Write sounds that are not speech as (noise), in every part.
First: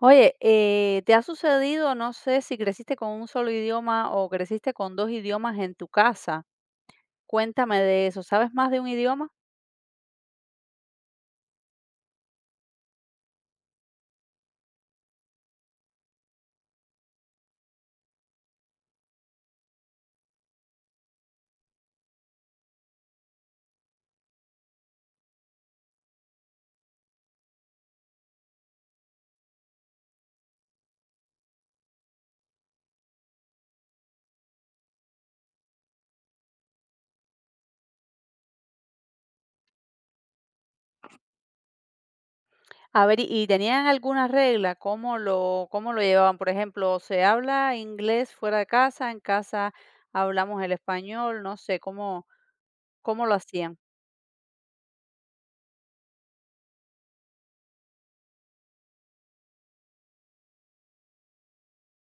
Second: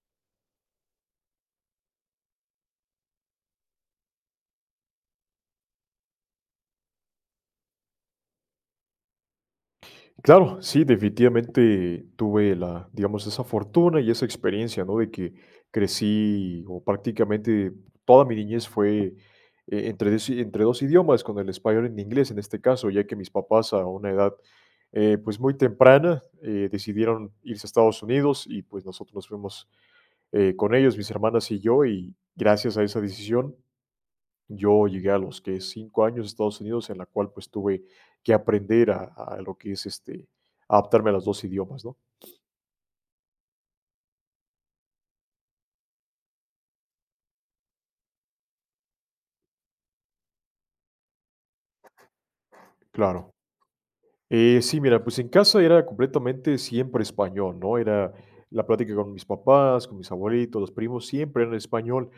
Oye, ¿te ha sucedido, no sé, si creciste con un solo idioma o creciste con dos idiomas en tu casa? Cuéntame de eso. ¿Sabes más de un idioma? Claro, sí, definitivamente tuve digamos, esa fortuna y esa experiencia, ¿no? De que crecí o prácticamente toda mi niñez fue entre dos idiomas, con el español en inglés en este caso, ya que mis papás a una edad pues muy temprana decidieron irse a Estados Unidos y pues nosotros nos fuimos con ellos, mis hermanas y yo, y gracias a esa decisión yo llegué a los que 5 años a Estados Unidos, en la cual, pues, tuve que aprender a lo que es, este, adaptarme a los 2 idiomas, ¿no? A ver, ¿y tenían alguna regla? ¿Cómo lo llevaban? Por ejemplo, ¿se habla inglés fuera de casa? ¿En casa hablamos el español? No sé, cómo Claro. lo hacían? Sí, mira, pues, en casa era completamente siempre español, ¿no? Era la plática con mis papás, con mis abuelitos, los primos, siempre era en español,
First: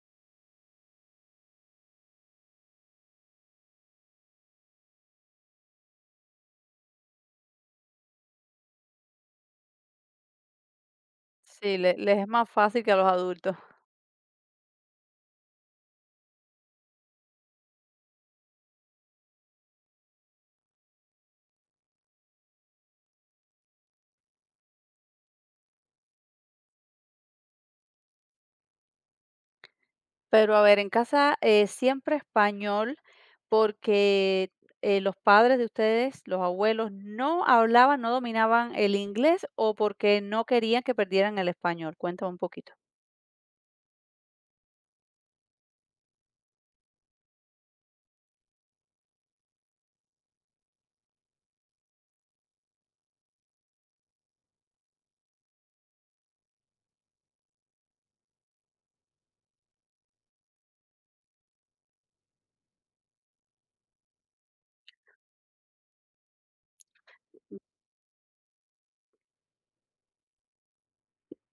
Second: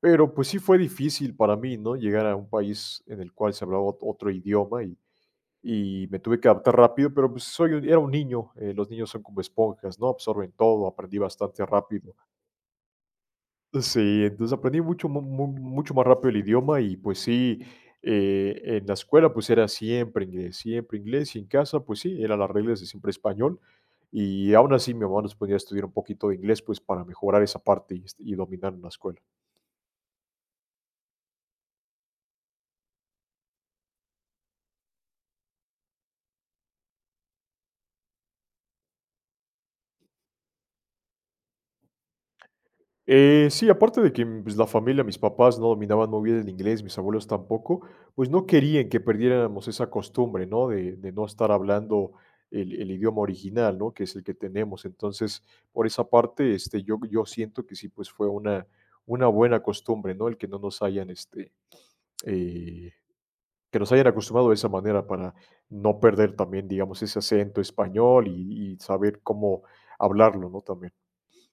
pero, pues, sí fue difícil para mí, ¿no? Llegar a un país en el cual se hablaba ot otro idioma y me tuve que adaptar rápido, pero, pues, soy un era un niño, los niños son como esponjas, ¿no? Absorben todo, aprendí bastante Sí, rápido. les es más fácil que a los adultos. Sí, entonces aprendí mucho más rápido el idioma y pues sí, en la escuela pues era siempre inglés y en casa pues sí, eran las reglas de siempre español y aún así mi mamá nos ponía a estudiar un poquito de inglés pues para mejorar esa parte y, y dominar en la escuela. Pero a ver, en casa, siempre español, porque, los padres de ustedes, los abuelos, no hablaban, no dominaban el inglés, o porque no querían que perdieran el español. Cuéntame un poquito. Sí, aparte de que, pues, la familia, mis papás no dominaban muy bien el inglés, mis abuelos tampoco, pues no querían que perdiéramos esa costumbre, ¿no? De no estar hablando el idioma original, ¿no? Que es el que tenemos. Entonces, por esa parte, este, yo siento que sí, pues, fue una buena costumbre, ¿no? El que no nos hayan, este, eh, que nos hayan acostumbrado de esa manera para no perder también, digamos, ese acento español y saber cómo hablarlo, ¿no? También.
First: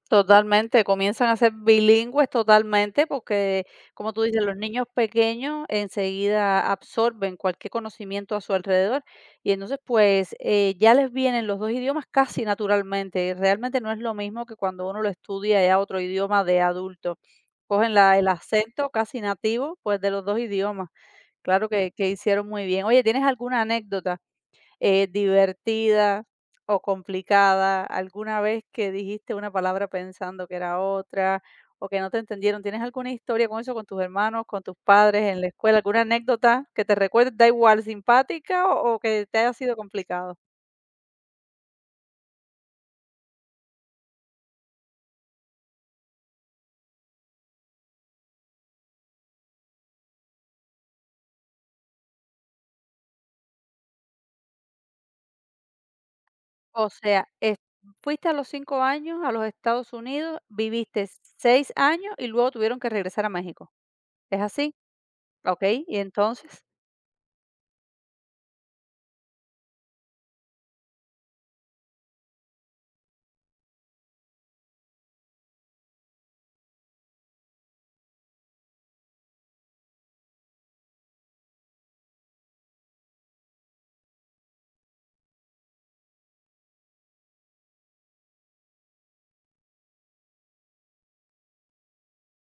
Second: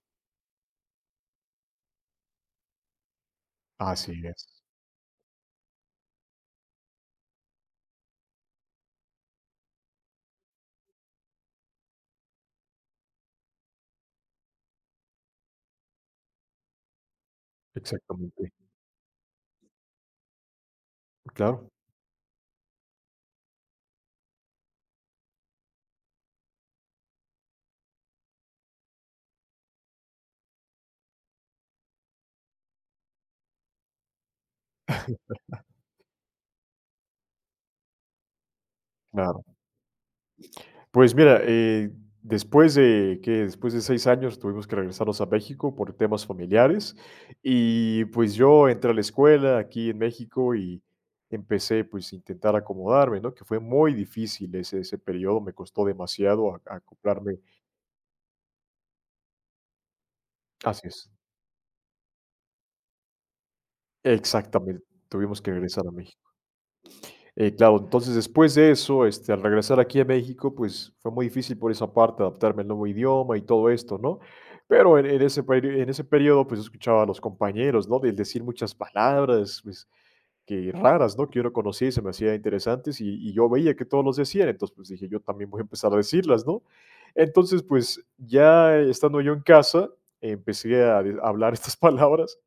Totalmente, comienzan a ser bilingües totalmente porque, Así como tú dices, es. los niños pequeños enseguida absorben cualquier conocimiento a su alrededor y entonces pues ya les vienen los dos idiomas casi naturalmente. Realmente no es lo mismo que cuando uno lo estudia ya otro idioma de adulto. Cogen la, el Exactamente. acento casi nativo pues de los dos idiomas. Claro Claro. que hicieron muy bien. Oye, ¿tienes alguna anécdota? ¿Divertida o complicada? ¿Alguna vez que dijiste una palabra pensando que era otra o que no te entendieron? ¿Tienes alguna historia con eso, con tus hermanos, con tus padres en la escuela? ¿Alguna anécdota que te recuerde, da igual, simpática o que te Claro. haya sido complicado? Pues mira, después de 6 años tuvimos que regresarnos a México por temas familiares y, pues, yo entré a la escuela aquí en México y empecé, pues, a intentar acomodarme, ¿no? Que fue muy difícil ese periodo, me costó demasiado a O sea, acoplarme. Fuiste a los 5 años a los Estados Unidos, Así viviste es. 6 años y luego tuvieron que regresar a México. ¿Es así? Exactamente, tuvimos que Ok, regresar a y México. entonces, Claro, entonces después de eso, este, al regresar aquí a México, pues fue muy difícil por esa parte adaptarme al nuevo idioma y todo esto, ¿no? Pero en ese periodo, pues escuchaba a los compañeros, ¿no? Del decir muchas palabras, pues, que raras, ¿no? Que yo no conocía y se me hacían interesantes y yo veía que todos los decían, entonces pues dije, yo también voy a empezar a decirlas, ¿no? Entonces, pues ya estando yo en casa, empecé a hablar (laughs) estas palabras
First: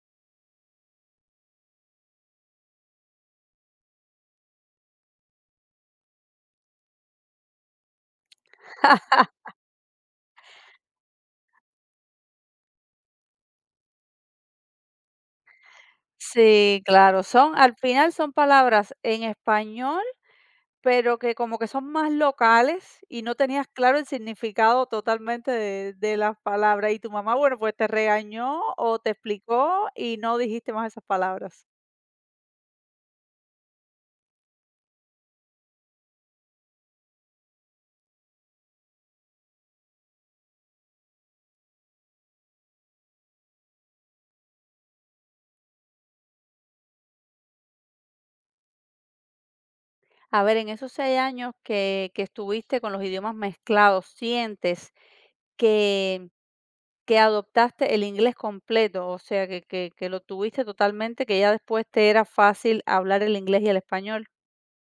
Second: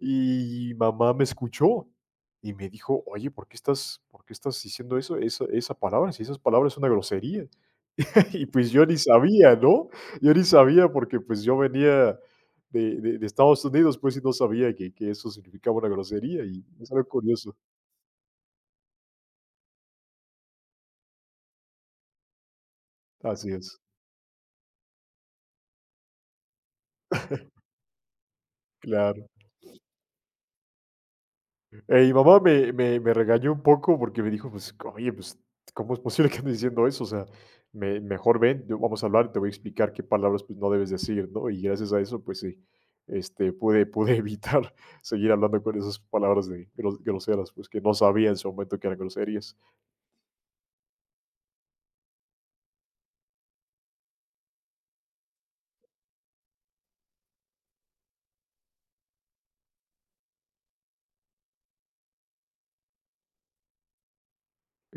y mamá me escuchó y me dijo, oye, ¿por qué estás diciendo esa palabra? Si esas palabras es una grosería. (laughs) Y pues yo ni sabía, ¿no? Yo ni sabía porque pues yo venía de Estados Unidos, pues y no sabía que eso significaba una grosería y sí, es algo claro, curioso. son al final son palabras en español. Pero que como que son más locales y no Así tenías es, claro el significado totalmente de las palabras. Y tu mamá, bueno, pues te regañó o te claro. explicó y no dijiste más esas palabras. Mi mamá me regañó un poco porque me dijo: "Pues, oye, pues, ¿cómo es posible que andes diciendo eso? O sea, me mejor ven, yo vamos a hablar y te voy a explicar qué palabras, pues, no debes decir", ¿no? Y gracias a eso, pues sí, este, pude evitar (laughs) seguir hablando con esas palabras de groseras, pues, que no sabía en su momento que eran groserías. A ver, en esos 6 años que estuviste con los idiomas mezclados, ¿sientes que que adoptaste el inglés completo? O sea, que lo tuviste totalmente, que ya después te era fácil hablar el inglés y el español.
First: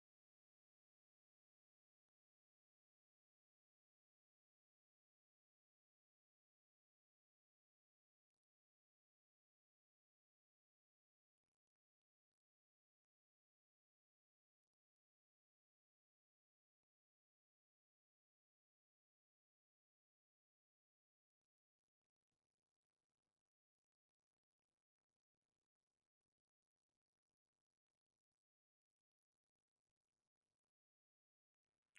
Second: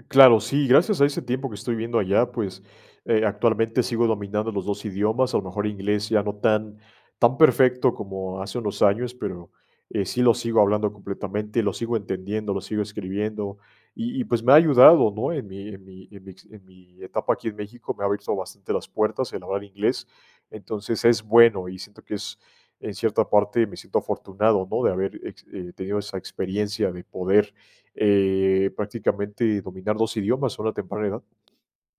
Claro, sí, gracias a ese tiempo que estoy viendo allá, pues actualmente sigo dominando los dos idiomas, a lo mejor inglés ya no tan perfecto como hace unos años, pero sí lo sigo hablando completamente, lo sigo entendiendo, lo sigo escribiendo y, pues me ha ayudado, ¿no? En mi, en mi, en mi ex- en mi etapa aquí en México me ha abierto bastante las puertas el hablar inglés, entonces es bueno y siento que es, en cierta parte me siento afortunado, ¿no? De haber tenido esa experiencia de poder prácticamente dominar 2 idiomas a una temprana edad.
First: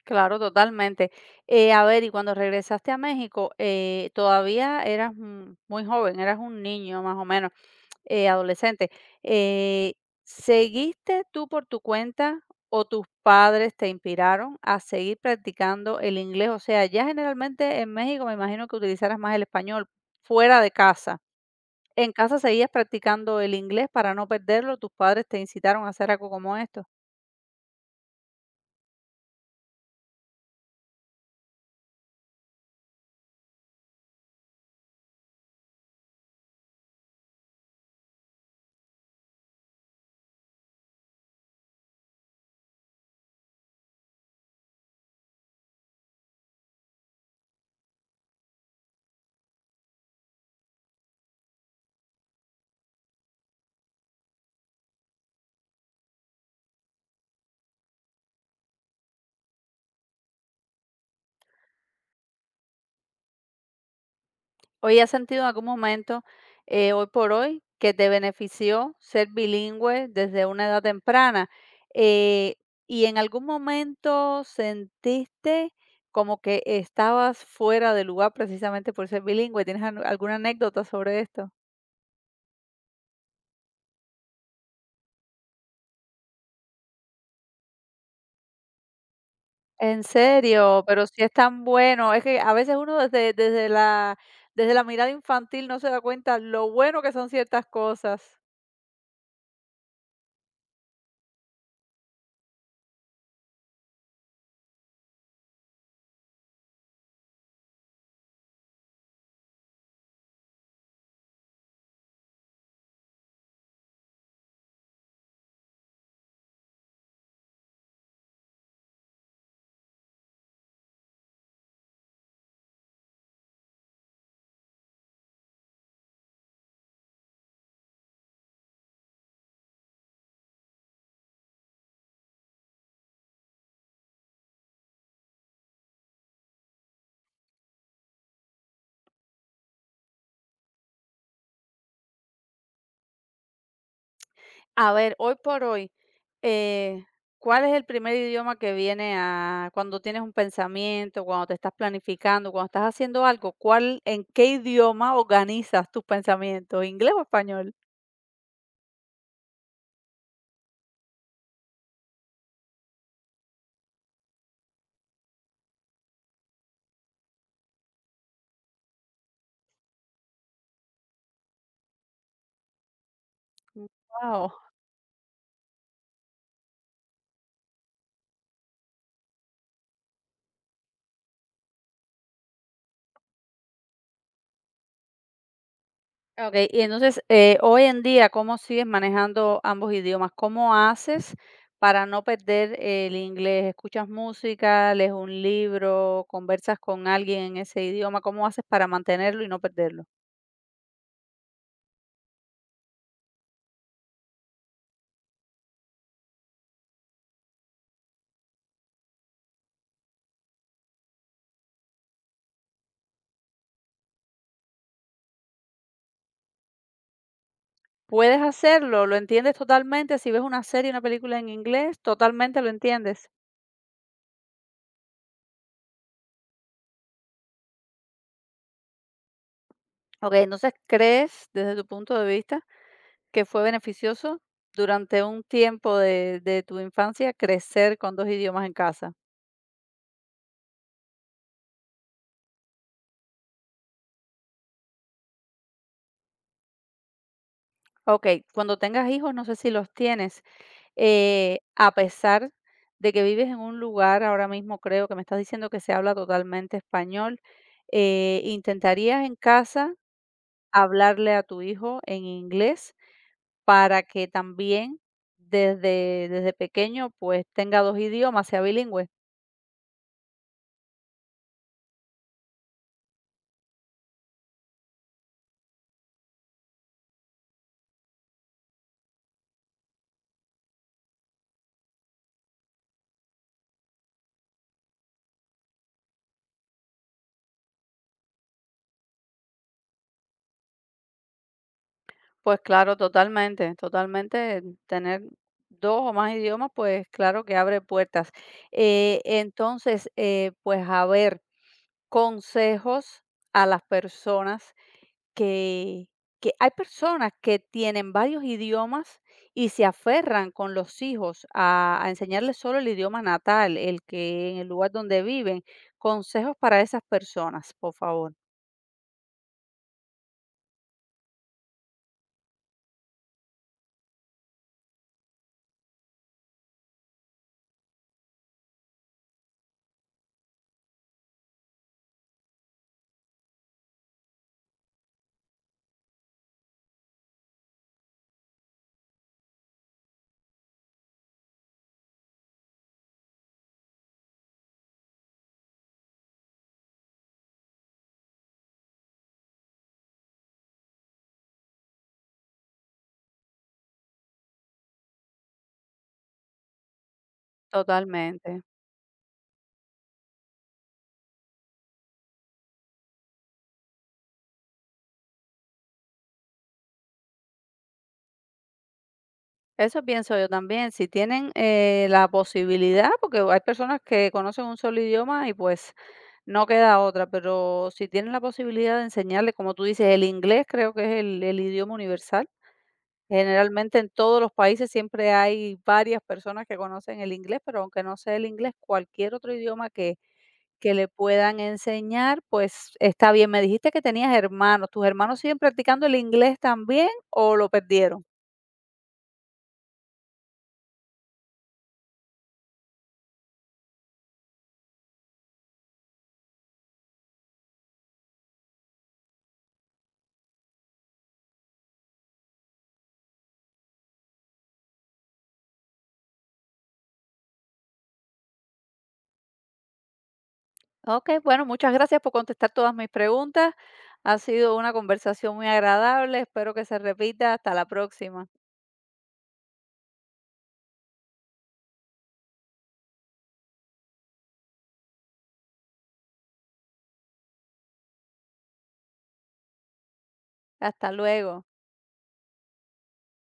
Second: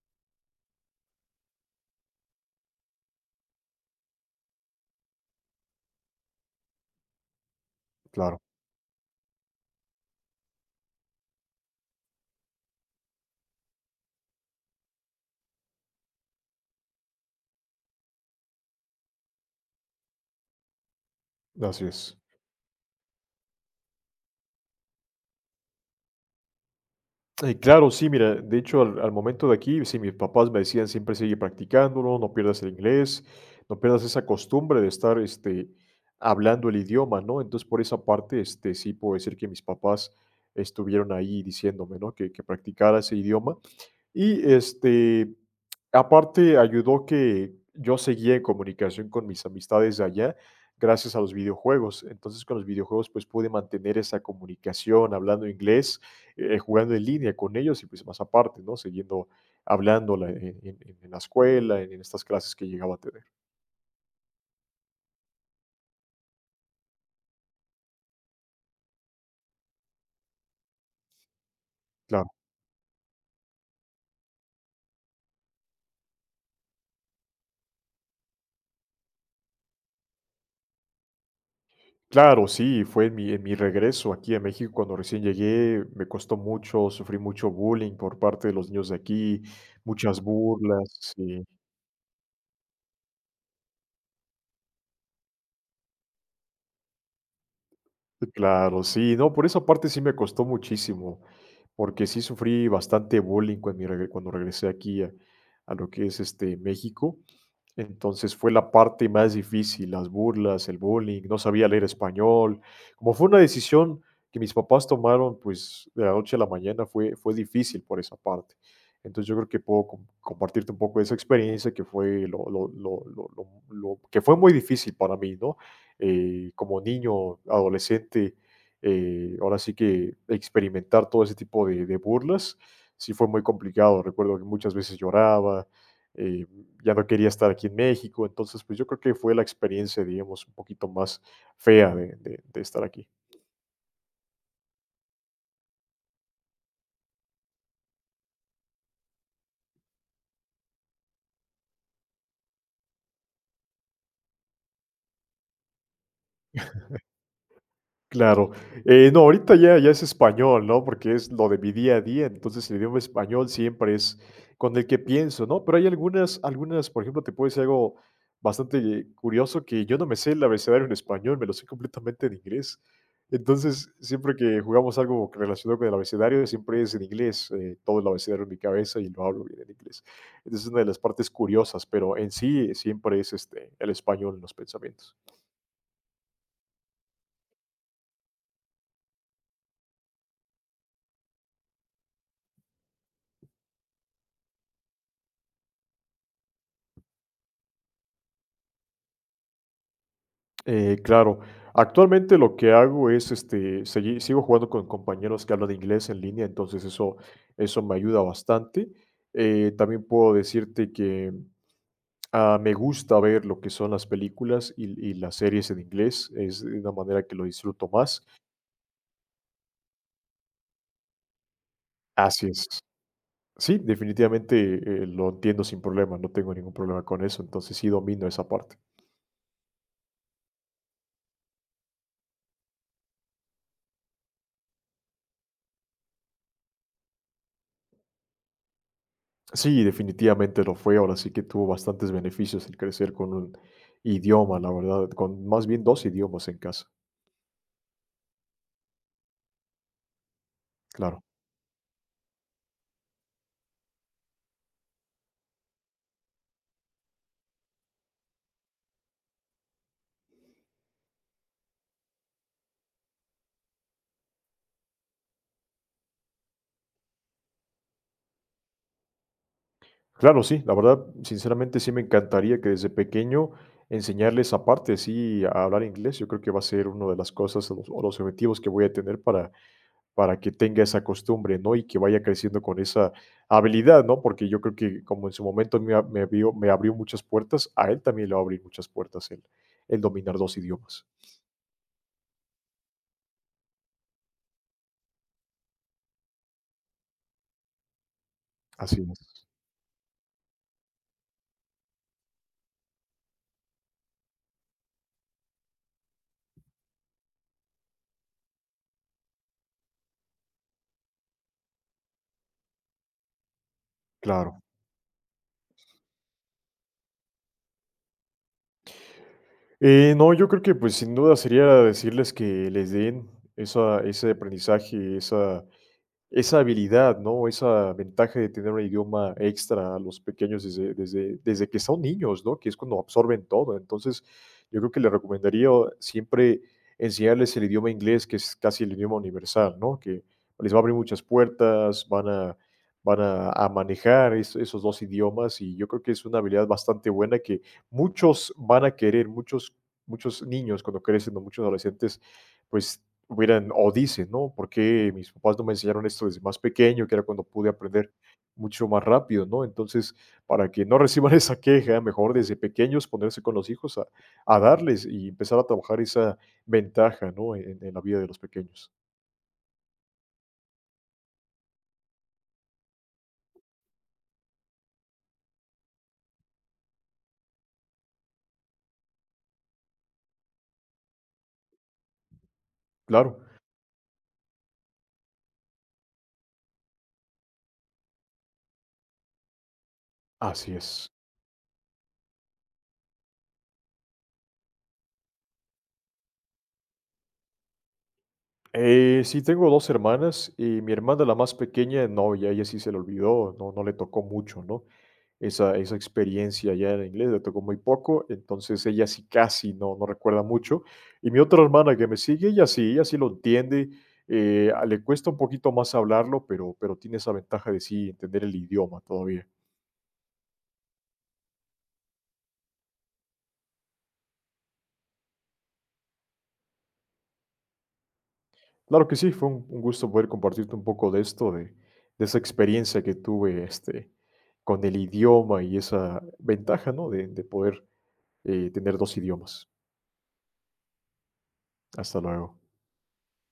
Claro, totalmente. A ver, y cuando regresaste a México, todavía eras muy joven, eras un niño más o menos, Claro, adolescente. Eh, ¿Seguiste tú por tu cuenta o tus padres te inspiraron a seguir practicando el inglés? O sea, ya generalmente en México me imagino que utilizaras más el español fuera de casa. así ¿En es. casa seguías practicando el inglés para no perderlo? ¿Tus padres te incitaron a hacer algo como esto? Claro, sí, mira, de hecho, al momento de aquí, sí, mis papás me decían: "Siempre sigue practicándolo, no pierdas el inglés, no pierdas esa costumbre de estar, este, hablando el idioma", ¿no? Entonces, por esa parte, este, sí puedo decir que mis papás estuvieron ahí diciéndome, ¿no? Que practicara ese idioma. Y este, aparte ayudó que yo seguía en comunicación con mis amistades de allá gracias a los videojuegos. Entonces, con los videojuegos, pues pude mantener esa comunicación hablando inglés, jugando en línea con ellos y pues más aparte, ¿no? Siguiendo hablando en la escuela, en estas clases que llegaba a tener. Hoy ¿has sentido en algún momento, hoy por hoy, que te benefició ser bilingüe desde una edad temprana? Claro. Eh, ¿Y en algún momento sentiste como que estabas fuera de lugar precisamente por ser bilingüe? ¿Tienes alguna anécdota sobre esto? Claro, sí, fue en mi regreso aquí a México cuando recién llegué, me costó mucho, sufrí mucho bullying por parte de los niños de aquí, En muchas serio, pero burlas, si es sí. tan bueno, es que a veces uno desde la mirada infantil no se da cuenta lo bueno que son ciertas cosas. Claro, sí, no, por esa parte sí me costó muchísimo, porque sí sufrí bastante bullying cuando regresé aquí a lo que es este México. Entonces fue la parte más difícil, las burlas, el bullying, no sabía leer español. Como fue una decisión que mis papás tomaron, pues de la noche a la mañana fue difícil por esa parte. Entonces yo creo que puedo compartirte un poco de esa experiencia que fue lo que fue muy difícil para mí, ¿no? Como niño, adolescente, ahora sí que experimentar todo ese tipo de burlas, sí fue muy complicado. Recuerdo que muchas veces lloraba, eh, ya no quería estar aquí en México, entonces pues yo creo que fue la experiencia, digamos, un poquito más fea de estar aquí. A ver, hoy por hoy, eh, ¿cuál es el primer idioma que viene a cuando tienes un pensamiento, cuando te estás planificando, cuando estás haciendo algo? ¿Cuál, en qué idioma organizas tus pensamientos? ¿Inglés o español? Claro. No, ahorita ya es español, ¿no? Porque es lo de mi día a día, entonces el idioma español siempre es con el que pienso, ¿no? Pero hay algunas, por ejemplo, te puedo decir algo bastante curioso, que yo no me sé el abecedario en español, me lo sé completamente en inglés. Entonces, siempre Wow. que jugamos algo relacionado con el abecedario, siempre es en inglés, todo el abecedario en mi cabeza y lo hablo bien en inglés. Esa es una de las partes curiosas, pero en sí siempre es, este, el español en los pensamientos. Ok, y entonces, hoy en día, ¿cómo sigues manejando ambos idiomas? ¿Cómo haces para no perder el inglés? ¿Escuchas música, lees un libro, conversas con alguien en ese idioma? ¿Cómo haces para mantenerlo y no perderlo? Claro. Actualmente lo que hago es, este, sigo jugando con compañeros que hablan inglés en línea, entonces eso me ayuda bastante. También puedo decirte que me gusta ver lo que son las películas y las series en inglés, es una manera que lo disfruto más. Puedes hacerlo, lo entiendes totalmente, si ves una serie, una película en inglés, Así totalmente es. lo entiendes. Sí, definitivamente lo entiendo sin problema, no tengo ningún problema con eso, entonces sí domino esa parte. Okey, entonces, ¿crees, desde tu punto de vista, que fue beneficioso durante un tiempo de tu infancia crecer con 2 idiomas en casa? Sí, definitivamente lo fue. Ahora sí que tuvo bastantes beneficios el crecer con un idioma, la verdad, con más bien dos idiomas en casa. Okey, cuando tengas hijos, no sé si los tienes, Claro. A pesar de que vives en un lugar ahora mismo, creo que me estás diciendo que se habla totalmente español, ¿intentarías en casa hablarle a tu hijo en inglés? Para que también desde pequeño, pues, tenga 2 idiomas, sea bilingüe. Claro, sí, la verdad, sinceramente sí me encantaría que desde pequeño enseñarles aparte, sí, a hablar inglés. Yo creo que va a ser una de las cosas o los objetivos que voy a tener para que tenga esa costumbre, ¿no? Y que vaya creciendo con esa habilidad, ¿no? Porque yo creo que como en su momento me abrió muchas puertas, a él también le va a abrir muchas puertas el dominar dos idiomas. Pues claro, totalmente, totalmente, tener 2 o más idiomas, pues claro que abre puertas. Así es. Entonces, pues, a ver, consejos a las personas que, que hay personas que tienen varios idiomas y se aferran con los hijos a enseñarles solo el idioma natal, el que en Claro. el lugar donde viven. Consejos para esas personas, por favor. No, yo creo que, pues, sin duda sería decirles que les den esa ese aprendizaje, esa habilidad, ¿no? Esa ventaja de tener un idioma extra a los pequeños desde que son niños, ¿no? Que es cuando absorben todo. Entonces, yo creo que le recomendaría siempre enseñarles el idioma inglés, que es casi el idioma universal, ¿no? Que les va a abrir muchas puertas, van a manejar esos dos idiomas y yo creo que es una habilidad bastante buena que muchos van a querer, muchos niños cuando crecen o muchos adolescentes, pues hubieran o dicen, ¿no? ¿Por qué mis papás no me enseñaron esto desde más pequeño? Que era cuando pude aprender Totalmente. mucho más rápido, ¿no? Entonces, para que no reciban (laughs) esa queja, mejor desde pequeños ponerse con los hijos a darles y empezar a trabajar esa ventaja, ¿no? En la vida de los pequeños. Eso pienso yo también. Si tienen la posibilidad, porque hay personas que conocen un solo idioma y pues no queda otra, pero si tienen la posibilidad de enseñarle, como tú dices, el inglés creo que es el idioma universal. Claro, Generalmente en todos los países siempre hay varias personas que conocen el inglés, pero aunque no sea el inglés, cualquier otro idioma así que le es. puedan enseñar, pues está bien. Me dijiste que tenías hermanos. ¿Tus hermanos siguen practicando el inglés también o lo perdieron? Sí, tengo dos hermanas y mi hermana, la más pequeña, no, ya ella sí se le olvidó, no, no le tocó mucho, ¿no? Esa experiencia allá en inglés, le tocó muy poco, entonces ella sí casi no recuerda mucho. Y mi otra hermana que me sigue, ella sí lo entiende, le cuesta un poquito más hablarlo, pero tiene esa ventaja de sí entender el idioma todavía. Ok, bueno, muchas gracias por contestar todas mis preguntas. Ha sido una conversación muy agradable. Espero que se repita. Hasta la próxima. Claro que sí, fue un gusto poder compartirte un poco de esto, de esa experiencia que tuve, este, con el idioma y esa ventaja, ¿no?, de poder, tener 2 idiomas. Hasta luego. Hasta luego.